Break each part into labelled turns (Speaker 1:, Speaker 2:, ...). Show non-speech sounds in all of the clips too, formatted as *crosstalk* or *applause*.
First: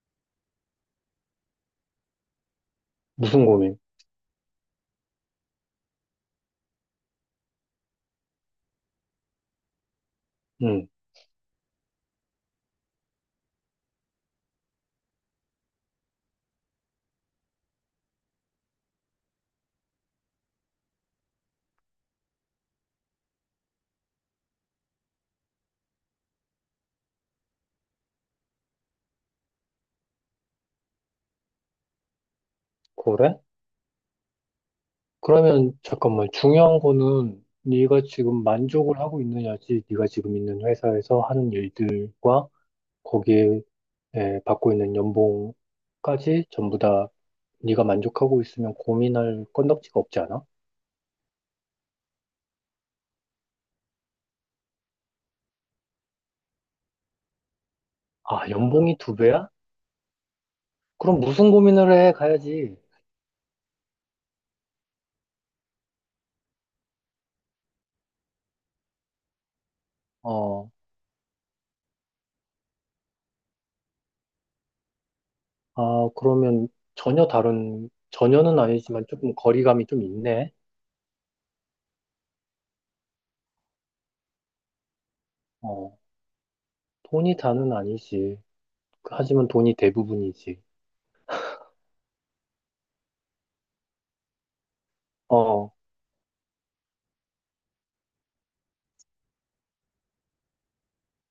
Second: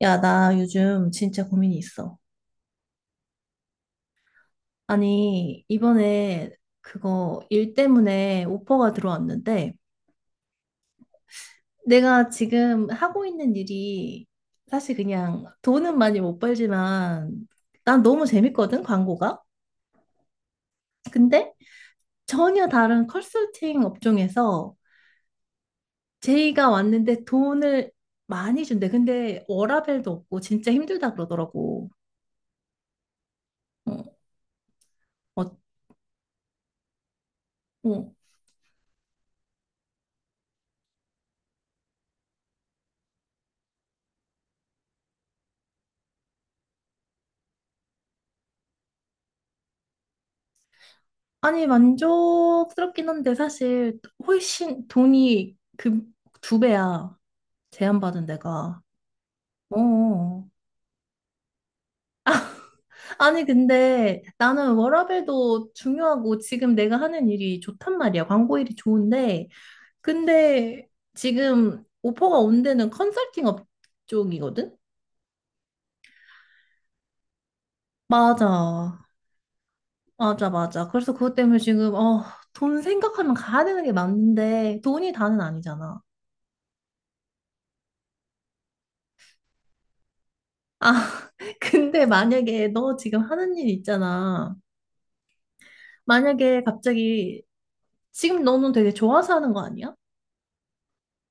Speaker 1: 야, 나 요즘 진짜 고민이 있어.
Speaker 2: 무슨 고민?
Speaker 1: 아니, 이번에 그거 일 때문에 오퍼가 들어왔는데,
Speaker 2: 응,
Speaker 1: 내가 지금 하고 있는 일이 사실 그냥 돈은 많이 못 벌지만, 난 너무 재밌거든, 광고가. 근데 전혀 다른 컨설팅 업종에서 제의가 왔는데 돈을 많이 준대. 근데 워라밸도 없고 진짜 힘들다 그러더라고.
Speaker 2: 그래?
Speaker 1: 어, 어,
Speaker 2: 그러면 잠깐만 중요한 거는 네가
Speaker 1: 어.
Speaker 2: 지금 만족을 하고 있느냐지, 네가 지금 있는 회사에서 하는 일들과 거기에 받고 있는 연봉까지 전부 다 네가 만족하고 있으면 고민할 건덕지가 없지 않아?
Speaker 1: 아니, 만족스럽긴 한데, 사실, 훨씬 돈이 그 두 배야. 제안받은 내
Speaker 2: 아,
Speaker 1: 가
Speaker 2: 연봉이 두 배야?
Speaker 1: 어.
Speaker 2: 그럼 무슨 고민을 해? 가야지.
Speaker 1: 아니, 근데 나는 워라밸도 중요하고 지금 내가 하는 일이 좋단 말이야. 광고 일이 좋은데.
Speaker 2: 어,
Speaker 1: 근데 지금 오퍼가 온 데는 컨설팅 업 쪽이거든?
Speaker 2: 아, 그러면 전혀 다른, 전혀는
Speaker 1: 맞아.
Speaker 2: 아니지만 조금 거리감이 좀
Speaker 1: 맞아,
Speaker 2: 있네.
Speaker 1: 맞아. 그래서 그것 때문에 지금, 돈 생각하면 가야 되는 게 맞는데, 돈이 다는
Speaker 2: 어,
Speaker 1: 아니잖아.
Speaker 2: 돈이 다는 아니지. 하지만 돈이 대부분이지.
Speaker 1: 아, *laughs* 근데 만약에 너 지금 하는 일 있잖아.
Speaker 2: 어,
Speaker 1: 만약에 갑자기 지금 너는 되게 좋아서 하는 거 아니야?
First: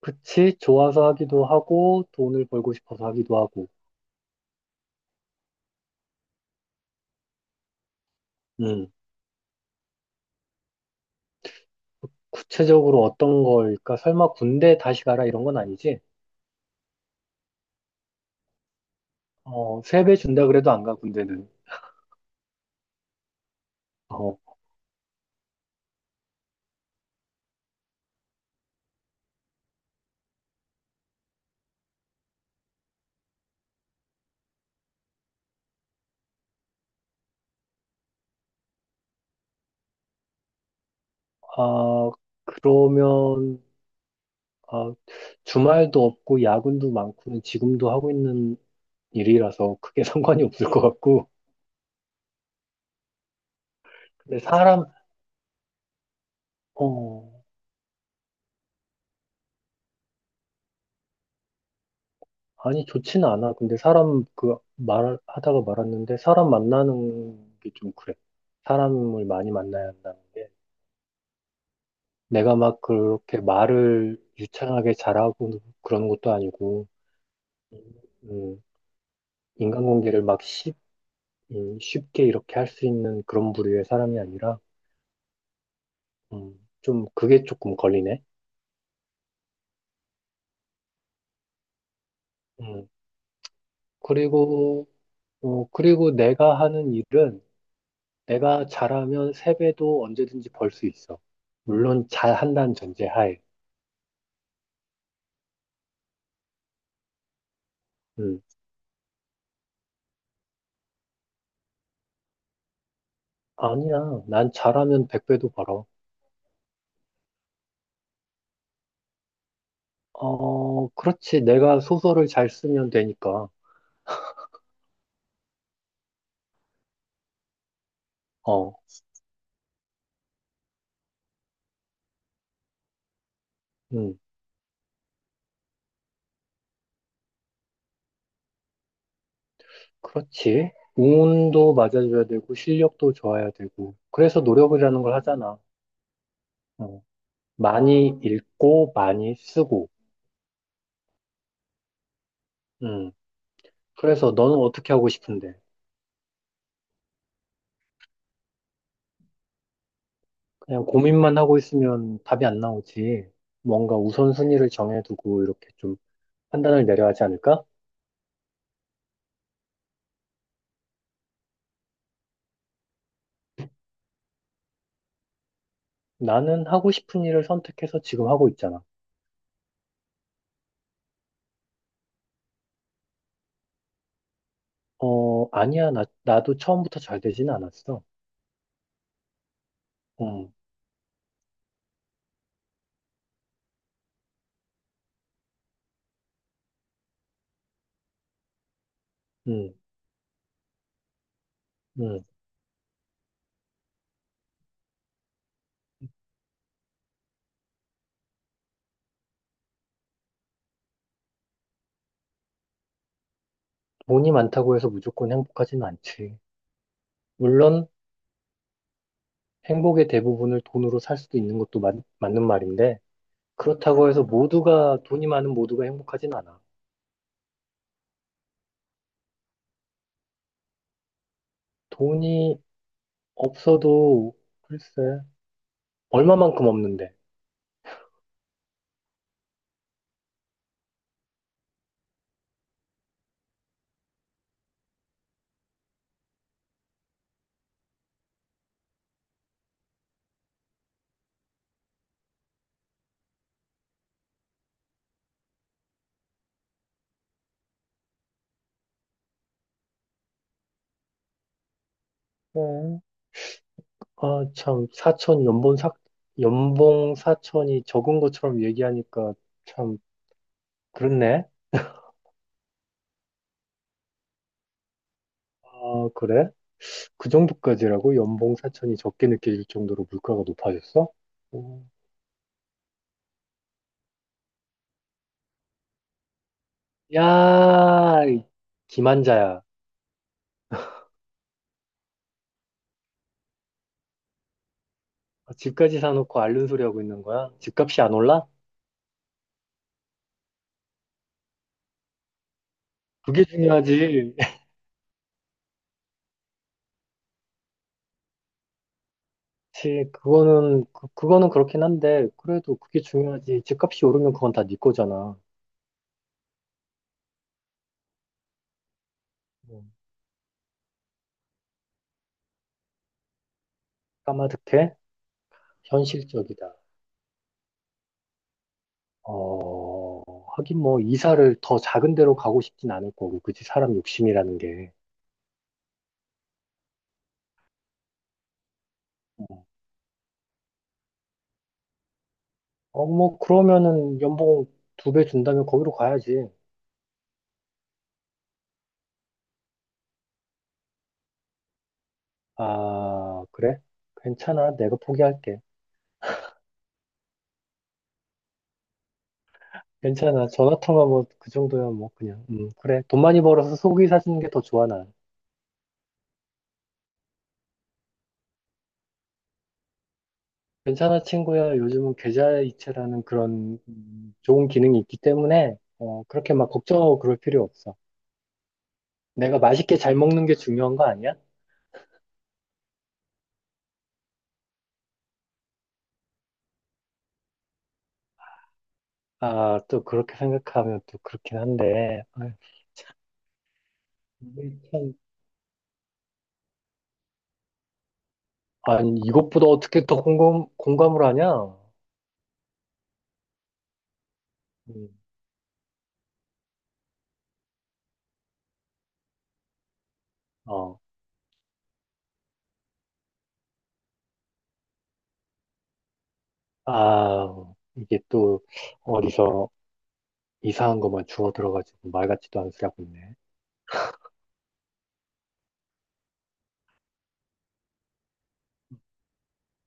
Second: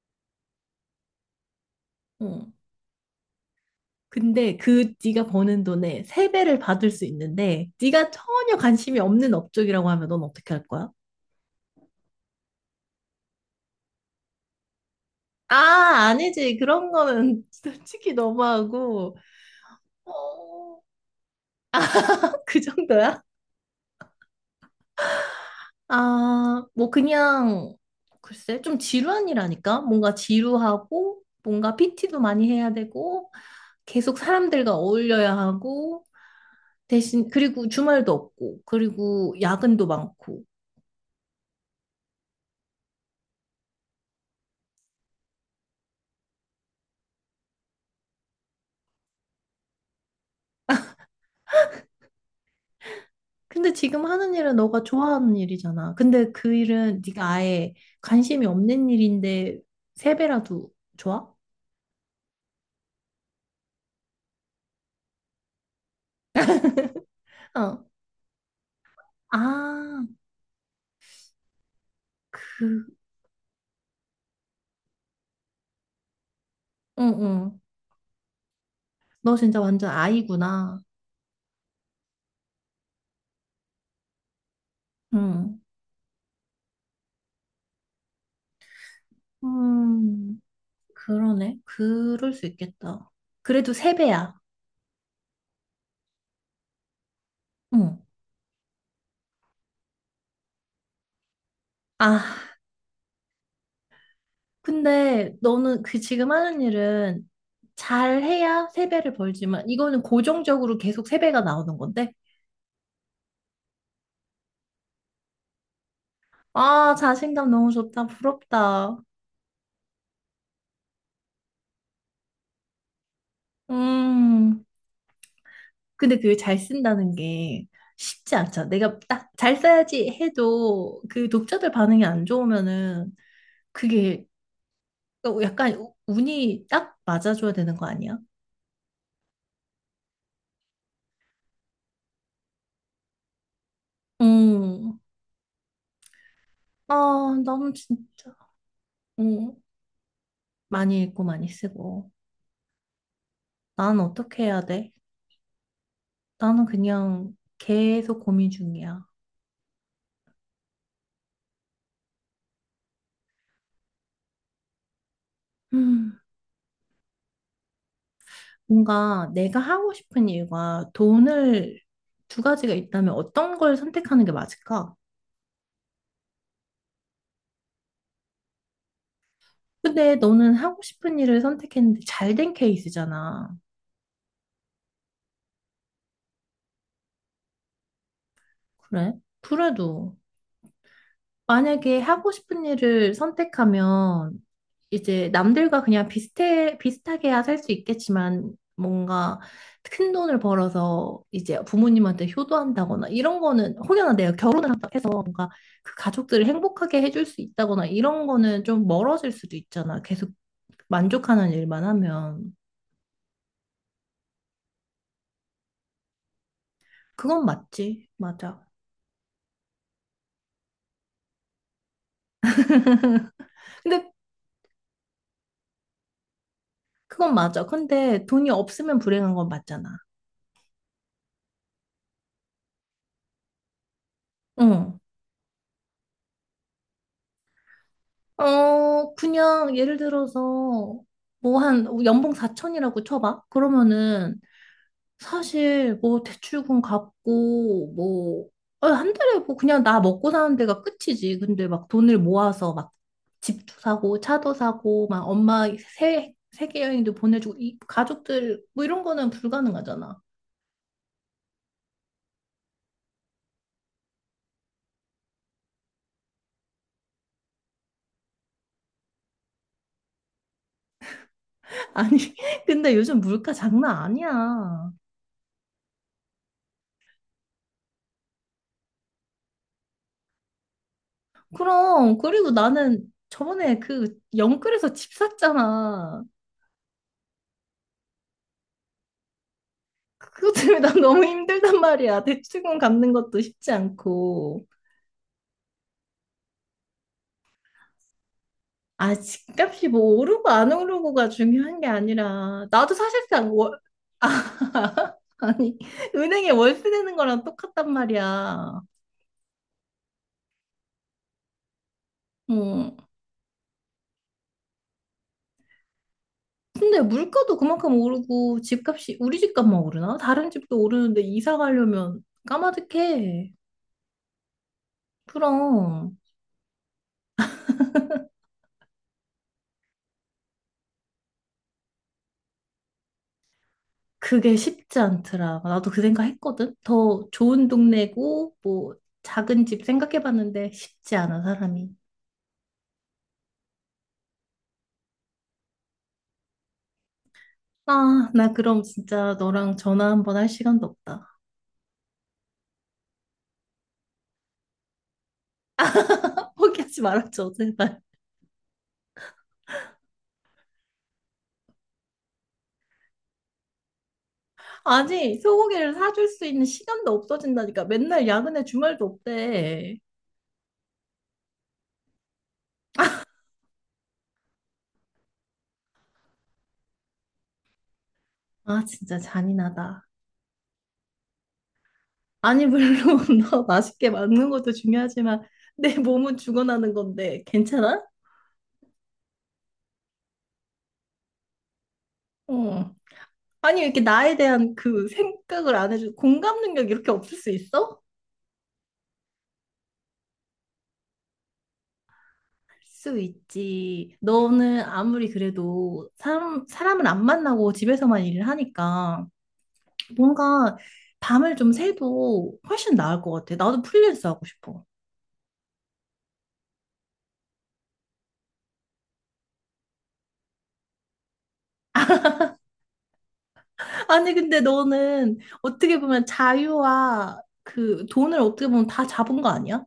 Speaker 2: 그치. 좋아서 하기도 하고,
Speaker 1: 어.
Speaker 2: 돈을 벌고 싶어서 하기도 하고.
Speaker 1: 근데 그 네가 버는 돈의 세배를 받을 수 있는데 네가 전혀
Speaker 2: 음.
Speaker 1: 관심이 없는 업종이라고 하면 넌 어떻게 할 거야?
Speaker 2: 구체적으로 어떤 걸까? 설마 군대 다시 가라 이런 건 아니지?
Speaker 1: 아, 아니지. 그런 거는 *laughs* 솔직히 너무하고.
Speaker 2: 어, 3배 준다 그래도
Speaker 1: 어,
Speaker 2: 안 가, 군대는.
Speaker 1: 그 정도야?
Speaker 2: 어,
Speaker 1: 아, 뭐 그냥 글쎄 좀 지루한 일 아니까 뭔가 지루하고 뭔가 PT도 많이 해야 되고 계속 사람들과 어울려야 하고 대신 그리고 주말도 없고 그리고 야근도 많고.
Speaker 2: 아, 그러면, 아, 주말도 없고, 야근도 많고는 지금도 하고 있는 일이라서 크게 *laughs* 상관이 없을 것 같고.
Speaker 1: 근데 지금 하는
Speaker 2: 근데
Speaker 1: 일은 너가
Speaker 2: 사람,
Speaker 1: 좋아하는 일이잖아. 근데 그 일은 네가
Speaker 2: 어,
Speaker 1: 아예 관심이 없는 일인데 세 배라도 좋아?
Speaker 2: 아니, 좋지는 않아. 근데 사람, 그, 말, 하다가 말았는데, 사람 만나는 게
Speaker 1: 어.
Speaker 2: 좀 그래. 사람을 많이 만나야
Speaker 1: 아,
Speaker 2: 한다는 게, 내가 막
Speaker 1: 그,
Speaker 2: 그렇게 말을 유창하게 잘하고 그런 것도 아니고,
Speaker 1: 응, 응.
Speaker 2: 음,
Speaker 1: 너 진짜 완전
Speaker 2: 인간관계를 막
Speaker 1: 아이구나.
Speaker 2: 쉽게 이렇게 할 수 있는 그런 부류의 사람이 아니라,
Speaker 1: 응.
Speaker 2: 좀 그게 조금 걸리네.
Speaker 1: 음. 그러네. 그럴 수
Speaker 2: 음,
Speaker 1: 있겠다. 그래도 세배야.
Speaker 2: 그리고, 그리고 내가 하는 일은,
Speaker 1: 응.
Speaker 2: 내가 잘하면 3배도 언제든지 벌 수 있어. 물론
Speaker 1: 아,
Speaker 2: 잘한다는 전제하에.
Speaker 1: 근데 너는 그 지금 하는 일은
Speaker 2: 음.
Speaker 1: 잘해야 세배를 벌지만 이거는 고정적으로 계속 세배가 나오는 건데?
Speaker 2: 아니야. 난 잘하면 100배도 벌어.
Speaker 1: 아, 자신감 너무 좋다. 부럽다.
Speaker 2: 어, 그렇지. 내가 소설을 잘 쓰면 되니까.
Speaker 1: 음. 근데 그게 잘 쓴다는 게 쉽지 않죠.
Speaker 2: 어,
Speaker 1: 내가 딱 잘 써야지 해도 그 독자들 반응이 안 좋으면은
Speaker 2: 음,
Speaker 1: 그게 약간 운이 딱 맞아줘야 되는 거 아니야?
Speaker 2: 그렇지. 운도 맞아줘야 되고, 실력도 좋아야 되고. 그래서
Speaker 1: 음.
Speaker 2: 노력이라는 걸 하잖아. 어,
Speaker 1: 아, 나는
Speaker 2: 많이
Speaker 1: 진짜,
Speaker 2: 읽고, 많이
Speaker 1: 응,
Speaker 2: 쓰고.
Speaker 1: 많이 읽고 많이 쓰고.
Speaker 2: 음,
Speaker 1: 나는
Speaker 2: 그래서
Speaker 1: 어떻게
Speaker 2: 너는
Speaker 1: 해야 돼?
Speaker 2: 어떻게 하고 싶은데?
Speaker 1: 나는 그냥 계속 고민 중이야.
Speaker 2: 그냥 고민만 하고 있으면 답이 안 나오지. 뭔가 우선순위를 정해두고 이렇게 좀
Speaker 1: 음,
Speaker 2: 판단을 내려야 하지 않을까?
Speaker 1: 뭔가 내가 하고 싶은 일과 돈을 두 가지가 있다면 어떤 걸 선택하는 게 맞을까?
Speaker 2: 나는 하고 싶은 일을 선택해서 지금 하고 있잖아.
Speaker 1: 근데 너는 하고 싶은 일을 선택했는데 잘 된 케이스잖아.
Speaker 2: 어, 아니야. 나도 처음부터 잘 되진 않았어.
Speaker 1: 그래? 그래도
Speaker 2: 음,
Speaker 1: 만약에 하고 싶은 일을 선택하면 이제 남들과 그냥 비슷해, 비슷하게야 살 수 있겠지만 뭔가
Speaker 2: 음,
Speaker 1: 큰 돈을 벌어서 이제
Speaker 2: 음.
Speaker 1: 부모님한테 효도한다거나 이런 거는 혹여나 내가 결혼을 한다 해서 뭔가 그 가족들을 행복하게 해줄 수 있다거나 이런 거는 좀 멀어질 수도 있잖아. 계속 만족하는 일만 하면.
Speaker 2: 돈이 많다고 해서 무조건 행복하진 않지.
Speaker 1: 그건
Speaker 2: 물론
Speaker 1: 맞지. 맞아.
Speaker 2: 행복의 대부분을 돈으로 살 수도 있는 것도 맞는 말인데, 그렇다고
Speaker 1: 근데
Speaker 2: 해서 모두가, 돈이 많은 모두가 행복하진 않아.
Speaker 1: 그건 맞아. 근데 돈이 없으면 불행한 건 맞잖아.
Speaker 2: 돈이 없어도, 글쎄,
Speaker 1: 응.
Speaker 2: 얼마만큼 없는데.
Speaker 1: 그냥 예를 들어서 뭐 한 연봉 4천이라고 쳐봐. 그러면은 사실 뭐 대출금 갚고 뭐 한 달에 뭐 그냥 나 먹고 사는 데가 끝이지. 근데 막 돈을 모아서 막 집도 사고 차도 사고 막 엄마 세 세계 여행도 보내주고 이 가족들 뭐 이런 거는 불가능하잖아.
Speaker 2: 어, 아, 참, 연봉 사촌이 적은 것처럼 얘기하니까 참, 그렇네.
Speaker 1: *laughs* 아니 근데 요즘 물가 장난 아니야.
Speaker 2: 아, 그래? 그 정도까지라고? 연봉 사촌이 적게 느껴질 정도로 물가가 높아졌어? 오.
Speaker 1: 그럼 그리고 나는 저번에 그 영끌에서 집 샀잖아.
Speaker 2: 야, 이 기만자야.
Speaker 1: 그것 때문에 난 너무 힘들단 말이야. 대출금 갚는 것도 쉽지 않고.
Speaker 2: 아, 집까지 사놓고 앓는 소리 하고 있는 거야? 집값이 안 올라?
Speaker 1: 아, 집값이 뭐 오르고 안 오르고가 중요한 게 아니라, 나도
Speaker 2: 그게
Speaker 1: 사실상 월,
Speaker 2: 중요하지. *laughs*
Speaker 1: 아니, *laughs* 은행에 월세 내는 거랑 똑같단 말이야.
Speaker 2: 그치, 그거는 그렇긴 한데, 그래도
Speaker 1: 음.
Speaker 2: 그게 중요하지. 집값이 오르면 그건 다 네 거잖아.
Speaker 1: 근데 물가도 그만큼 오르고, 집값이, 우리 집값만
Speaker 2: 음,
Speaker 1: 오르나? 다른 집도 오르는데 이사 가려면 까마득해.
Speaker 2: 까마득해?
Speaker 1: 그럼.
Speaker 2: 현실적이다. 어, 하긴 뭐, 이사를 더 작은 데로 가고 싶진 않을 거고, 그치? 사람
Speaker 1: 그게
Speaker 2: 욕심이라는 게.
Speaker 1: 쉽지 않더라. 나도 그 생각 했거든. 더 좋은 동네고, 뭐, 작은 집 생각해봤는데 쉽지 않아, 사람이.
Speaker 2: 어, 뭐, 그러면은 연봉 2배 준다면 거기로 가야지.
Speaker 1: 아, 나 그럼 진짜 너랑 전화 한 번 할 시간도 없다.
Speaker 2: 아, 그래? 괜찮아. 내가 포기할게.
Speaker 1: *laughs* 포기하지 말아줘, 제발.
Speaker 2: 괜찮아. 전화 통화 뭐, 그 정도야 뭐, 그냥. 그래. 돈 많이 벌어서 속이 사주는 게 더 좋아, 난.
Speaker 1: 아니, 소고기를 사줄 수 있는 시간도 없어진다니까. 맨날 야근에 주말도 없대.
Speaker 2: 괜찮아, 친구야. 요즘은 계좌이체라는 그런 좋은 기능이 있기 때문에, 그렇게 막 걱정하고 그럴 필요 없어.
Speaker 1: 아, 진짜
Speaker 2: 내가 맛있게
Speaker 1: 잔인하다.
Speaker 2: 잘 먹는 게 중요한 거 아니야?
Speaker 1: 아니, 물론 *laughs* 너 맛있게 먹는 것도 중요하지만 내 몸은 죽어나는 건데 괜찮아?
Speaker 2: 아, 또 그렇게 생각하면 또 그렇긴 한데, 아,
Speaker 1: 어. 아니, 왜 이렇게 나에 대한
Speaker 2: 이게
Speaker 1: 그
Speaker 2: 참,
Speaker 1: 생각을 안 해줘. 공감 능력 이렇게 없을 수 있어?
Speaker 2: 아니, 이것보다 어떻게 더 공감을 하냐?
Speaker 1: 수 있지. 너는
Speaker 2: 음,
Speaker 1: 아무리 그래도 사람을 안 만나고 집에서만 일을 하니까 뭔가
Speaker 2: 어,
Speaker 1: 밤을 좀 새도 훨씬 나을 것 같아. 나도 프리랜서 하고 싶어.
Speaker 2: 아, 이게 또 어디서 이상한 것만 주워 들어가지고 말 같지도 않은 소리 하고 있네.
Speaker 1: 아니, 근데 너는 어떻게 보면 자유와 그 돈을 어떻게 보면 다 잡은 거 아니야?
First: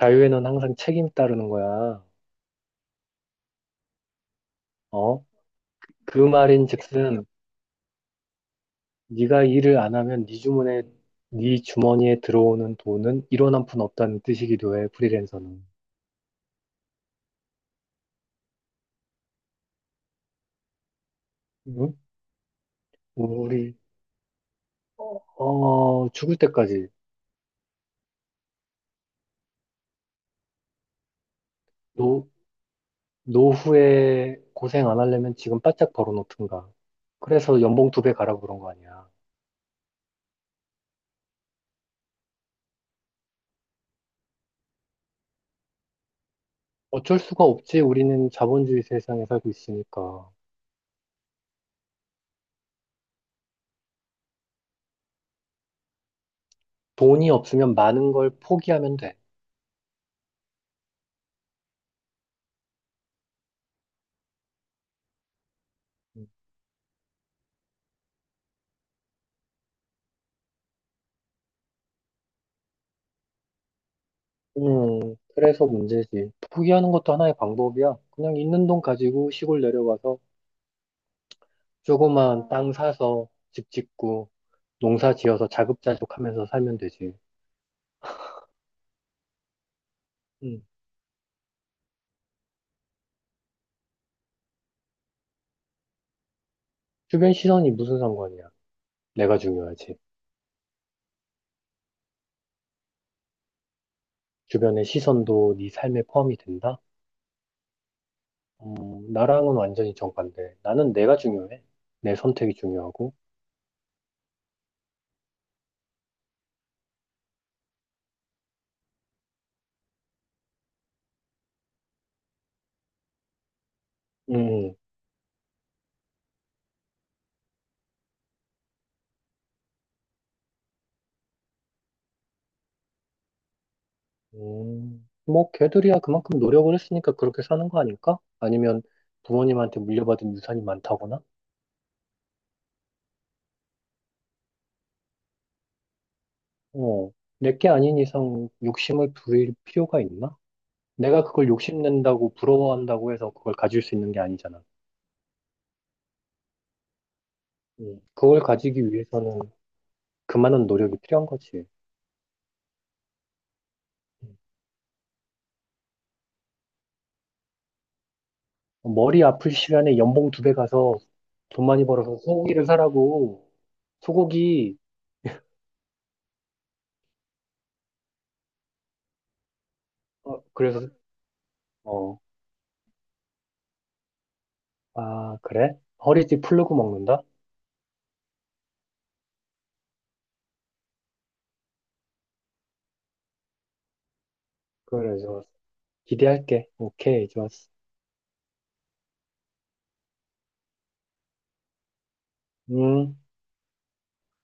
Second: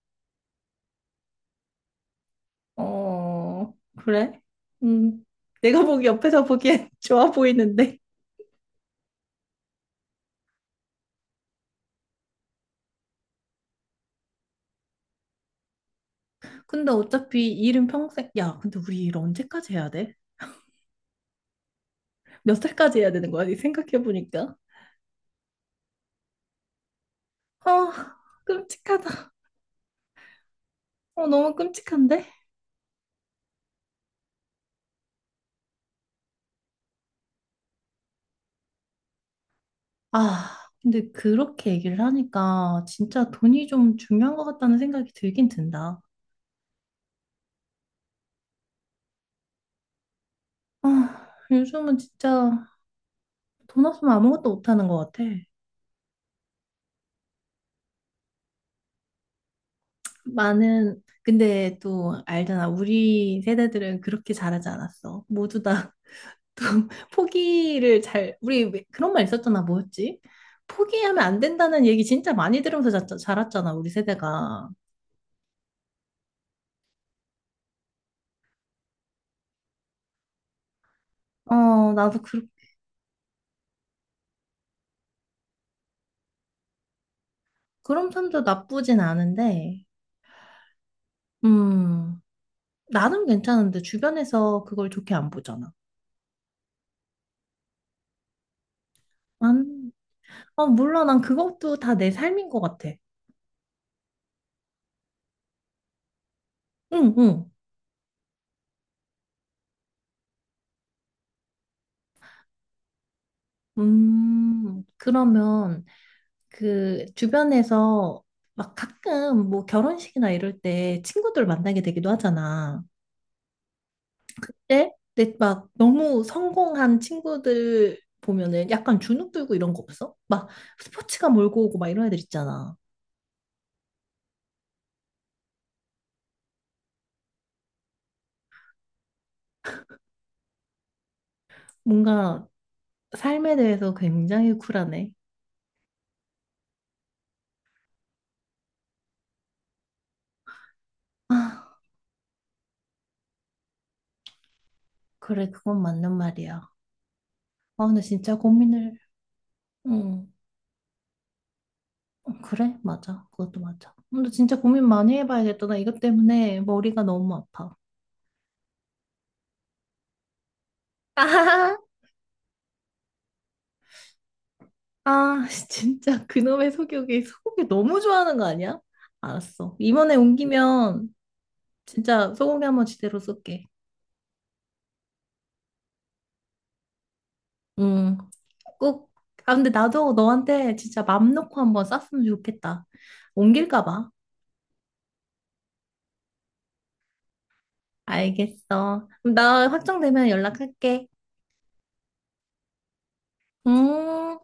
Speaker 2: 자유에는 항상 책임 따르는 거야.
Speaker 1: 어, 그래?
Speaker 2: 어?
Speaker 1: 음, 내가 보기
Speaker 2: 그
Speaker 1: 옆에서 보기엔 *laughs*
Speaker 2: 말인즉슨
Speaker 1: 좋아 보이는데.
Speaker 2: 네가 일을 안 하면 네 주머니에 들어오는 돈은 1원 한 푼 없다는 뜻이기도 해. 프리랜서는.
Speaker 1: 근데 어차피 일은 평생, 야, 근데 우리 일 언제까지 해야 돼?
Speaker 2: 응?
Speaker 1: 몇 살까지 해야 되는 거야?
Speaker 2: 우리
Speaker 1: 생각해보니까.
Speaker 2: 죽을 때까지.
Speaker 1: 아, 끔찍하다. 어, 너무 끔찍한데?
Speaker 2: 노, 노후에 고생 안 하려면 지금 바짝 벌어놓든가. 그래서 연봉 2배 가라고 그런 거 아니야.
Speaker 1: 아, 근데 그렇게 얘기를 하니까 진짜 돈이 좀 중요한 것 같다는 생각이 들긴 든다.
Speaker 2: 어쩔 수가 없지. 우리는 자본주의 세상에 살고 있으니까.
Speaker 1: 아, 요즘은 진짜 돈 없으면 아무것도 못하는 것 같아.
Speaker 2: 돈이 없으면 많은 걸 포기하면 돼.
Speaker 1: 많은, 근데 또 알잖아. 우리 세대들은 그렇게 잘하지 않았어. 모두 다 또 *laughs* 포기를 잘, 우리 왜- 그런 말 있었잖아. 뭐였지? 포기하면 안 된다는 얘기 진짜 많이 들으면서 자랐잖아. 우리 세대가.
Speaker 2: 그래서 문제지. 포기하는 것도 하나의 방법이야. 그냥 있는 돈 가지고 시골 내려가서
Speaker 1: 어, 나도 그,
Speaker 2: 조그만 땅 사서 집 짓고 농사 지어서 자급자족하면서 살면 되지.
Speaker 1: 그런 편도 나쁘진 않은데,
Speaker 2: 음.
Speaker 1: 음, 나는 괜찮은데 주변에서 그걸 좋게 안 보잖아.
Speaker 2: 주변 시선이 무슨 상관이야? 내가
Speaker 1: 난,
Speaker 2: 중요하지.
Speaker 1: 아, 몰라. 난 그것도 다 내 삶인 것 같아.
Speaker 2: 주변의 시선도 네 삶에 포함이 된다?
Speaker 1: 응, 응.
Speaker 2: 어, 나랑은 완전히 정반대. 나는 내가 중요해. 내 선택이 중요하고.
Speaker 1: 그러면 그 주변에서 막 가끔 뭐 결혼식이나 이럴 때 친구들 만나게 되기도 하잖아.
Speaker 2: 음,
Speaker 1: 예? 근데 막 너무 성공한 친구들 보면은 약간 주눅 들고 이런 거 없어? 막 스포츠가 몰고 오고 막 이런 애들 있잖아.
Speaker 2: 뭐, 걔들이야 그만큼 노력을 했으니까 그렇게 사는 거 아닐까? 아니면 부모님한테 물려받은 유산이 많다거나?
Speaker 1: 뭔가 삶에 대해서 굉장히 쿨하네.
Speaker 2: 어, 내게 아닌 이상 욕심을 부릴 필요가 있나? 내가 그걸
Speaker 1: 아,
Speaker 2: 욕심낸다고 부러워한다고 해서 그걸 가질 수 있는 게 아니잖아.
Speaker 1: 그래, 그건 맞는 말이야. 아, 근데 진짜
Speaker 2: 그걸 가지기
Speaker 1: 고민을,
Speaker 2: 위해서는
Speaker 1: 응,
Speaker 2: 그만한 노력이 필요한 거지.
Speaker 1: 그래, 맞아. 그것도 맞아. 근데
Speaker 2: 음.
Speaker 1: 진짜 고민 많이 해봐야겠다. 나 이것 때문에 머리가 너무 아파.
Speaker 2: 머리 아플 시간에 연봉 2배 가서 돈
Speaker 1: 아,
Speaker 2: 많이 벌어서 소고기를 사라고. 소고기,
Speaker 1: 아, *laughs* 진짜 그놈의 소고기, 소고기 너무 좋아하는 거 아니야? 알았어. 이번에
Speaker 2: 어, 그래서,
Speaker 1: 옮기면
Speaker 2: 어,
Speaker 1: 진짜 소고기 한번 제대로 쏠게.
Speaker 2: 아, 그래? 허리띠 풀르고 먹는다?
Speaker 1: 응, 꼭. 아, 근데 나도 너한테 진짜 맘 놓고 한번 쐈으면 좋겠다. 옮길까 봐.
Speaker 2: 그래, 좋았어. 기대할게. 오케이, 좋았어.
Speaker 1: 알겠어. 그럼 나 확정되면 연락할게.
Speaker 2: 음.
Speaker 1: 음.